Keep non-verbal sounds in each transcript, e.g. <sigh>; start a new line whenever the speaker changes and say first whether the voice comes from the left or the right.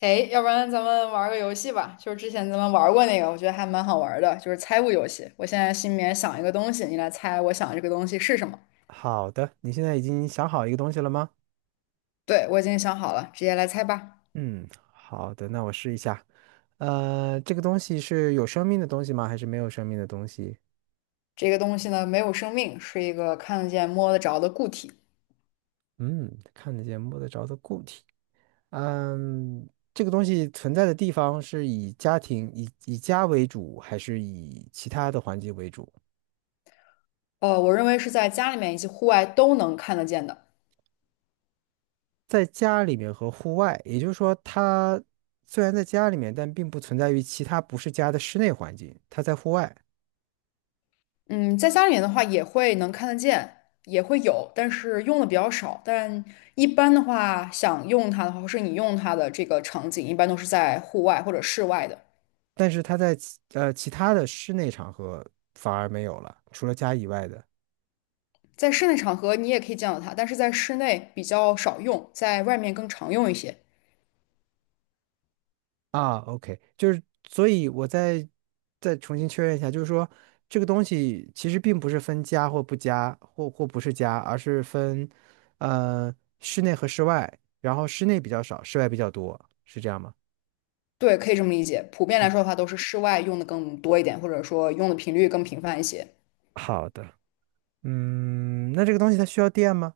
left: 哎，要不然咱们玩个游戏吧，就是之前咱们玩过那个，我觉得还蛮好玩的，就是猜物游戏。我现在心里面想一个东西，你来猜我想这个东西是什么。
right: 好的，你现在已经想好一个东西了吗？
left: 对，我已经想好了，直接来猜吧。
right: 嗯，好的，那我试一下。这个东西是有生命的东西吗？还是没有生命的东西？
left: 这个东西呢，没有生命，是一个看得见、摸得着的固体。
right: 嗯，看得见、摸得着的固体。嗯，这个东西存在的地方是以家庭、以家为主，还是以其他的环境为主？
left: 我认为是在家里面以及户外都能看得见的。
right: 在家里面和户外，也就是说，它虽然在家里面，但并不存在于其他不是家的室内环境，它在户外。
left: 嗯，在家里面的话也会能看得见，也会有，但是用的比较少。但一般的话，想用它的话，或是你用它的这个场景，一般都是在户外或者室外的。
right: 但是它在其他的室内场合反而没有了，除了家以外的
left: 在室内场合你也可以见到它，但是在室内比较少用，在外面更常用一些。
right: 啊。OK，就是所以再重新确认一下，就是说这个东西其实并不是分家或不家或不是家，而是分呃室内和室外，然后室内比较少，室外比较多，是这样吗？
left: 对，可以这么理解。普遍来
right: 嗯，
left: 说的话，都是室外用的更多一点，或者说用的频率更频繁一些。
right: 好的。嗯，那这个东西它需要电吗？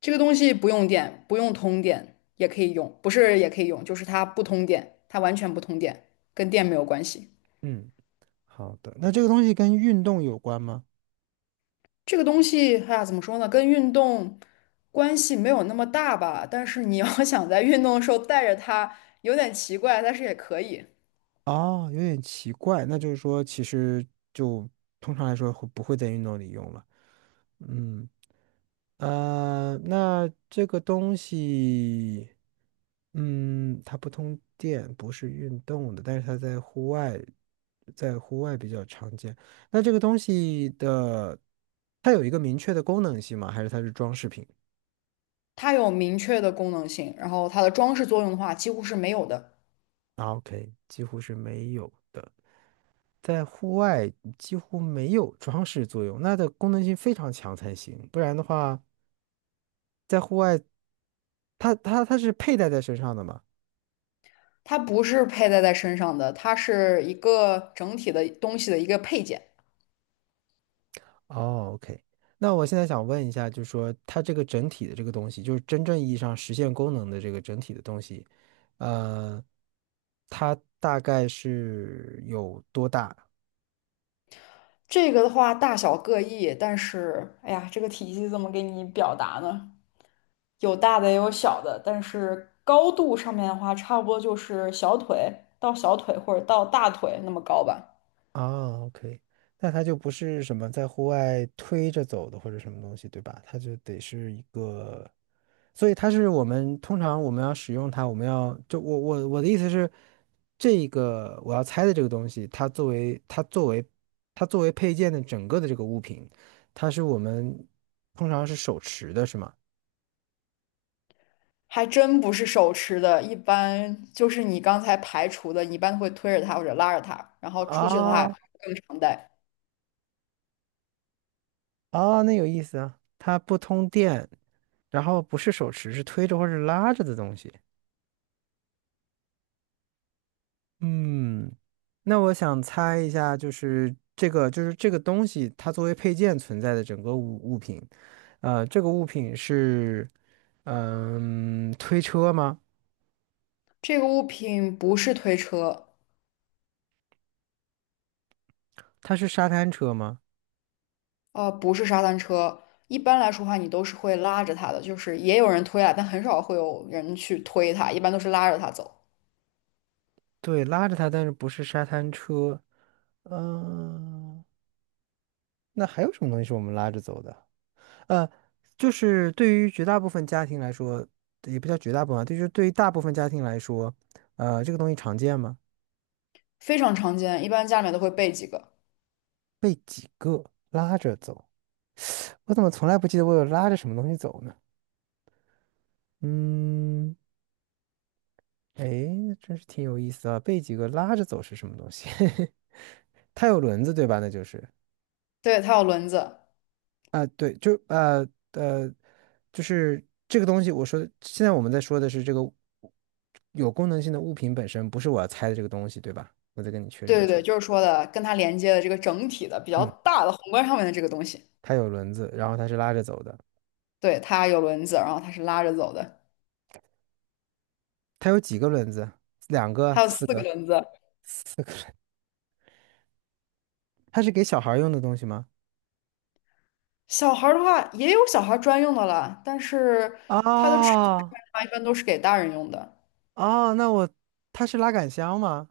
left: 这个东西不用电，不用通电也可以用，不是也可以用，就是它不通电，它完全不通电，跟电没有关系。
right: 嗯，好的。那这个东西跟运动有关吗？
left: 这个东西，哎呀，怎么说呢？跟运动关系没有那么大吧，但是你要想在运动的时候带着它，有点奇怪，但是也可以。
right: 哦，有点奇怪，那就是说，其实就通常来说会不会在运动里用了？嗯，那这个东西，嗯，它不通电，不是运动的，但是它在户外，在户外比较常见。那这个东西的，它有一个明确的功能性吗？还是它是装饰品
left: 它有明确的功能性，然后它的装饰作用的话几乎是没有的。
right: 啊？OK，几乎是没有的。在户外几乎没有装饰作用，那的功能性非常强才行，不然的话，在户外，它是佩戴在身上的嘛？
left: 它不是佩戴在身上的，它是一个整体的东西的一个配件。
right: 哦，OK，那我现在想问一下，就是说它这个整体的这个东西，就是真正意义上实现功能的这个整体的东西，呃，它大概是有多大？
left: 这个的话大小各异，但是哎呀，这个体积怎么给你表达呢？有大的也有小的，但是高度上面的话，差不多就是小腿或者到大腿那么高吧。
right: 啊，OK，那它就不是什么在户外推着走的或者什么东西，对吧？它就得是一个，所以它是我们通常我们要使用它，我们要就我的意思是，这个我要猜的这个东西，它作为配件的整个的这个物品，它是我们通常是手持的，是吗？
left: 还真不是手持的，一般就是你刚才排除的，你一般会推着它或者拉着它，然后出去的话
right: 啊
left: 更常戴。
right: 啊，那有意思啊，它不通电，然后不是手持，是推着或者拉着的东西。嗯，那我想猜一下，就是这个东西，它作为配件存在的整个物品，呃，这个物品是，嗯，推车吗？
left: 这个物品不是推车，
right: 它是沙滩车吗？
left: 不是沙滩车。一般来说的话，你都是会拉着它的，就是也有人推啊，但很少会有人去推它，一般都是拉着它走，
right: 对，拉着它，但是不是沙滩车。嗯、那还有什么东西是我们拉着走的？呃，就是对于绝大部分家庭来说，也不叫绝大部分啊，就是对于大部分家庭来说，这个东西常见吗？
left: 非常常见。一般家里面都会备几个。
right: 被几个拉着走。我怎么从来不记得我有拉着什么东西走呢？嗯，哎，那真是挺有意思啊。被几个拉着走是什么东西？<laughs> 它有轮子对吧？那就是
left: 对，它有轮子。
right: 啊、对，呃，就是这个东西。我说的，现在我们在说的是这个有功能性的物品本身，不是我要猜的这个东西对吧？我再跟你确
left: 对
right: 认一
left: 对
right: 下。
left: 对，就是说的跟它连接的这个整体的比较
right: 嗯，
left: 大的宏观上面的这个东西，
right: 它有轮子，然后它是拉着走的。
left: 对，它有轮子，然后它是拉着走的，
right: 它有几个轮子？两个、
left: 它有
right: 四
left: 四个
right: 个、
left: 轮子。
right: 四个轮它是给小孩儿用的东西吗？
left: 小孩儿的话也有小孩儿专用的啦，但是它的尺寸上
right: 啊。
left: 面的话一般都是给大人用的。
right: 哦，那我，它是拉杆箱吗？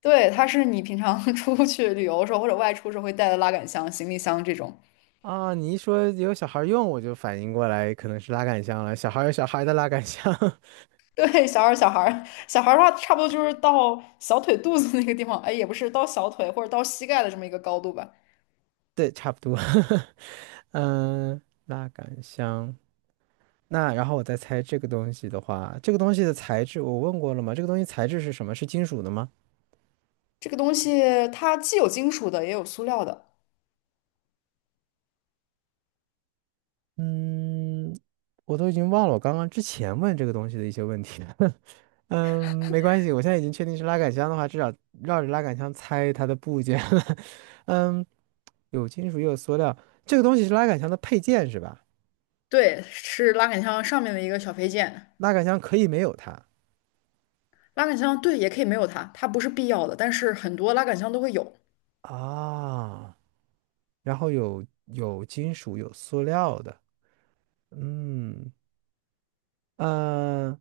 left: 对，它是你平常 <laughs> 出去旅游的时候或者外出时候会带的拉杆箱、行李箱这种。
right: 啊，你一说有小孩儿用，我就反应过来可能是拉杆箱了。小孩儿有小孩儿的拉杆箱，<laughs>
left: 对，小孩儿、小孩儿、小孩儿的话，差不多就是到小腿肚子那个地方，哎，也不是到小腿或者到膝盖的这么一个高度吧。
right: 对，差不多。<laughs> 嗯，拉杆箱。那然后我再猜这个东西的话，这个东西的材质我问过了吗？这个东西材质是什么？是金属的吗？
left: 这个东西它既有金属的，也有塑料的。
right: 嗯，我都已经忘了我刚刚之前问这个东西的一些问题了。<laughs> 嗯，没关系，我现在已经确定是拉杆箱的话，至少绕着拉杆箱猜它的部件了。<laughs> 嗯。有金属也有塑料，这个东西是拉杆箱的配件是吧？
left: 对，是拉杆箱上面的一个小配件。
right: 拉杆箱可以没有它
left: 拉杆箱对，也可以没有它，它不是必要的，但是很多拉杆箱都会有。
right: 啊，然后有金属有塑料的，嗯呃，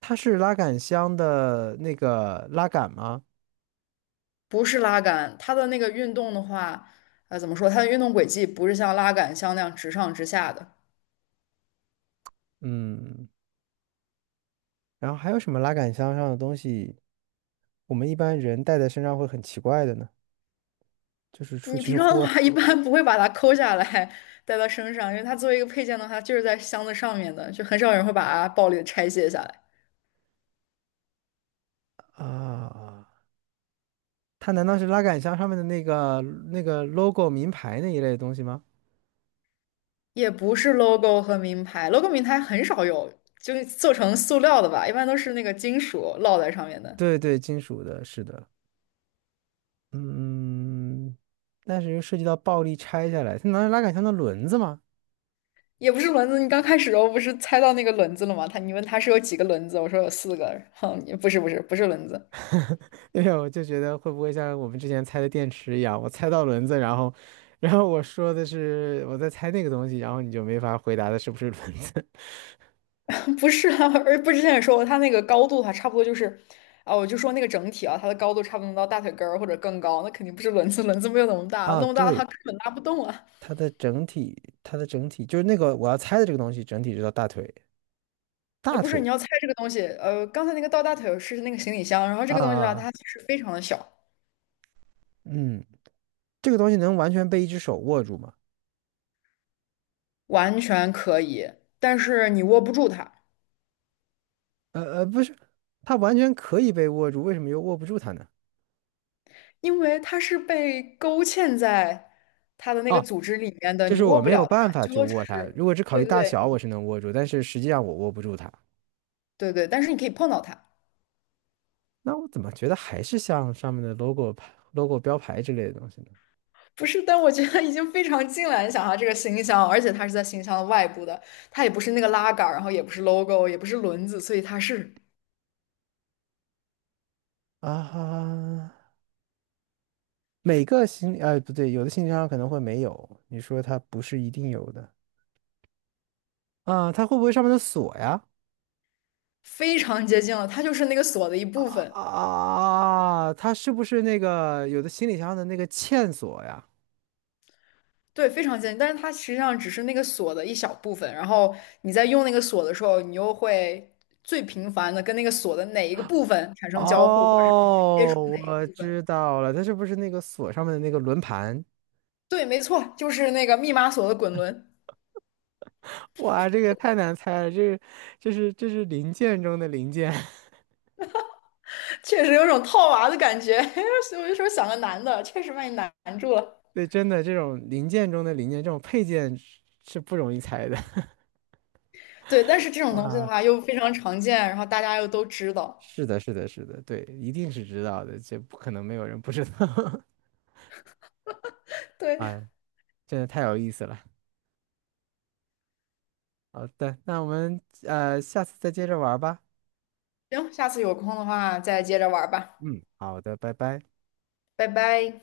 right: 它是拉杆箱的那个拉杆吗？
left: 不是拉杆，它的那个运动的话，怎么说？它的运动轨迹不是像拉杆箱那样直上直下的。
right: 嗯，然后还有什么拉杆箱上的东西，我们一般人带在身上会很奇怪的呢？就是出
left: 你
right: 去
left: 平常
right: 户
left: 的话
right: 外
left: 一般不会把它抠下来带到身上，因为它作为一个配件的话，它就是在箱子上面的，就很少有人会把它暴力的拆卸下来。
right: 啊，它难道是拉杆箱上面的那个 logo 名牌那一类的东西吗？
left: 也不是 logo 和名牌，logo 名牌很少有，就做成塑料的吧，一般都是那个金属烙在上面的。
right: 对对，金属的，是的。嗯，但是又涉及到暴力拆下来，它难道拉杆箱的轮子吗？
left: 也不是轮子，你刚开始的时候不是猜到那个轮子了吗？他你问他是有几个轮子，我说有四个，哼，后不是轮子。
right: <laughs> 对呀，我就觉得会不会像我们之前猜的电池一样，我猜到轮子，然后，然后我说的是我在猜那个东西，然后你就没法回答的是不是轮子
left: 不是啊，而不是之前也说过，它那个高度的话，差不多就是，啊，我就说那个整体啊，它的高度差不多能到大腿根儿或者更高，那肯定不是轮子，<laughs> 轮子没有那么
right: <laughs>
left: 大，
right: 啊？
left: 那么大的话
right: 对，
left: 根本拉不动啊。
right: 它的整体，它的整体就是那个我要猜的这个东西，整体是到大腿，大
left: 不是，你
right: 腿
left: 要猜这个东西，刚才那个到大腿是那个行李箱，然后这
right: 啊
left: 个东西的话，
right: 啊，
left: 它其实非常的小，
right: 嗯，这个东西能完全被一只手握住吗？
left: 完全可以，但是你握不住它，
right: 不是，它完全可以被握住，为什么又握不住它呢？
left: 因为它是被勾芡在它的那个
right: 啊？
left: 组织里面的，
right: 就
left: 你
right: 是我
left: 握不
right: 没有
left: 了它，
right: 办法
left: 最
right: 去
left: 多只
right: 握它。
left: 是，
right: 如果只考
left: 对
right: 虑
left: 对
right: 大小，我
left: 对
right: 是能握住，但是实际上我握不住它。
left: 对，但是你可以碰到它。
right: 那我怎么觉得还是像上面的 logo 牌、logo 标牌之类的东西呢？
left: 不是，但我觉得已经非常近了。你想它这个新箱，而且它是在新箱的外部的，它也不是那个拉杆儿，然后也不是 logo,也不是轮子，所以它是
right: 啊每个行李，哎，不对，有的行李箱可能会没有。你说它不是一定有的啊？它会不会上面的锁呀？
left: 非常接近了。它就是那个锁的一部分，
right: 啊，它是不是那个有的行李箱的那个嵌锁呀？
left: 对，非常接近。但是它实际上只是那个锁的一小部分。然后你在用那个锁的时候，你又会最频繁的跟那个锁的哪一个部分产生交互，或者是你去接触哪
right: 哦，
left: 一个
right: 我
left: 部分。
right: 知道了，它是不是那个锁上面的那个轮盘？
left: 对，没错，就是那个密码锁的滚轮，
right: 哇，这个太难猜了，这是这是零件中的零件，<laughs>
left: <laughs> 确实有种套娃的感觉。<laughs> 所以我就说想个难的，确实把你难住了。
right: 对，真的这种零件中的零件，这种配件是不容易猜的。<laughs>
left: 对，但是这种东西的
right: 哇，
left: 话又非常常见，然后大家又都知道。
right: 是的，是的，是的，对，一定是知道的，这不可能没有人不知道。<laughs>
left: 对，
right: 哎，真的太有意思了。好的，那我们下次再接着玩儿吧。
left: 行，下次有空的话再接着玩儿吧，
right: 嗯，好的，拜拜。
left: 拜拜。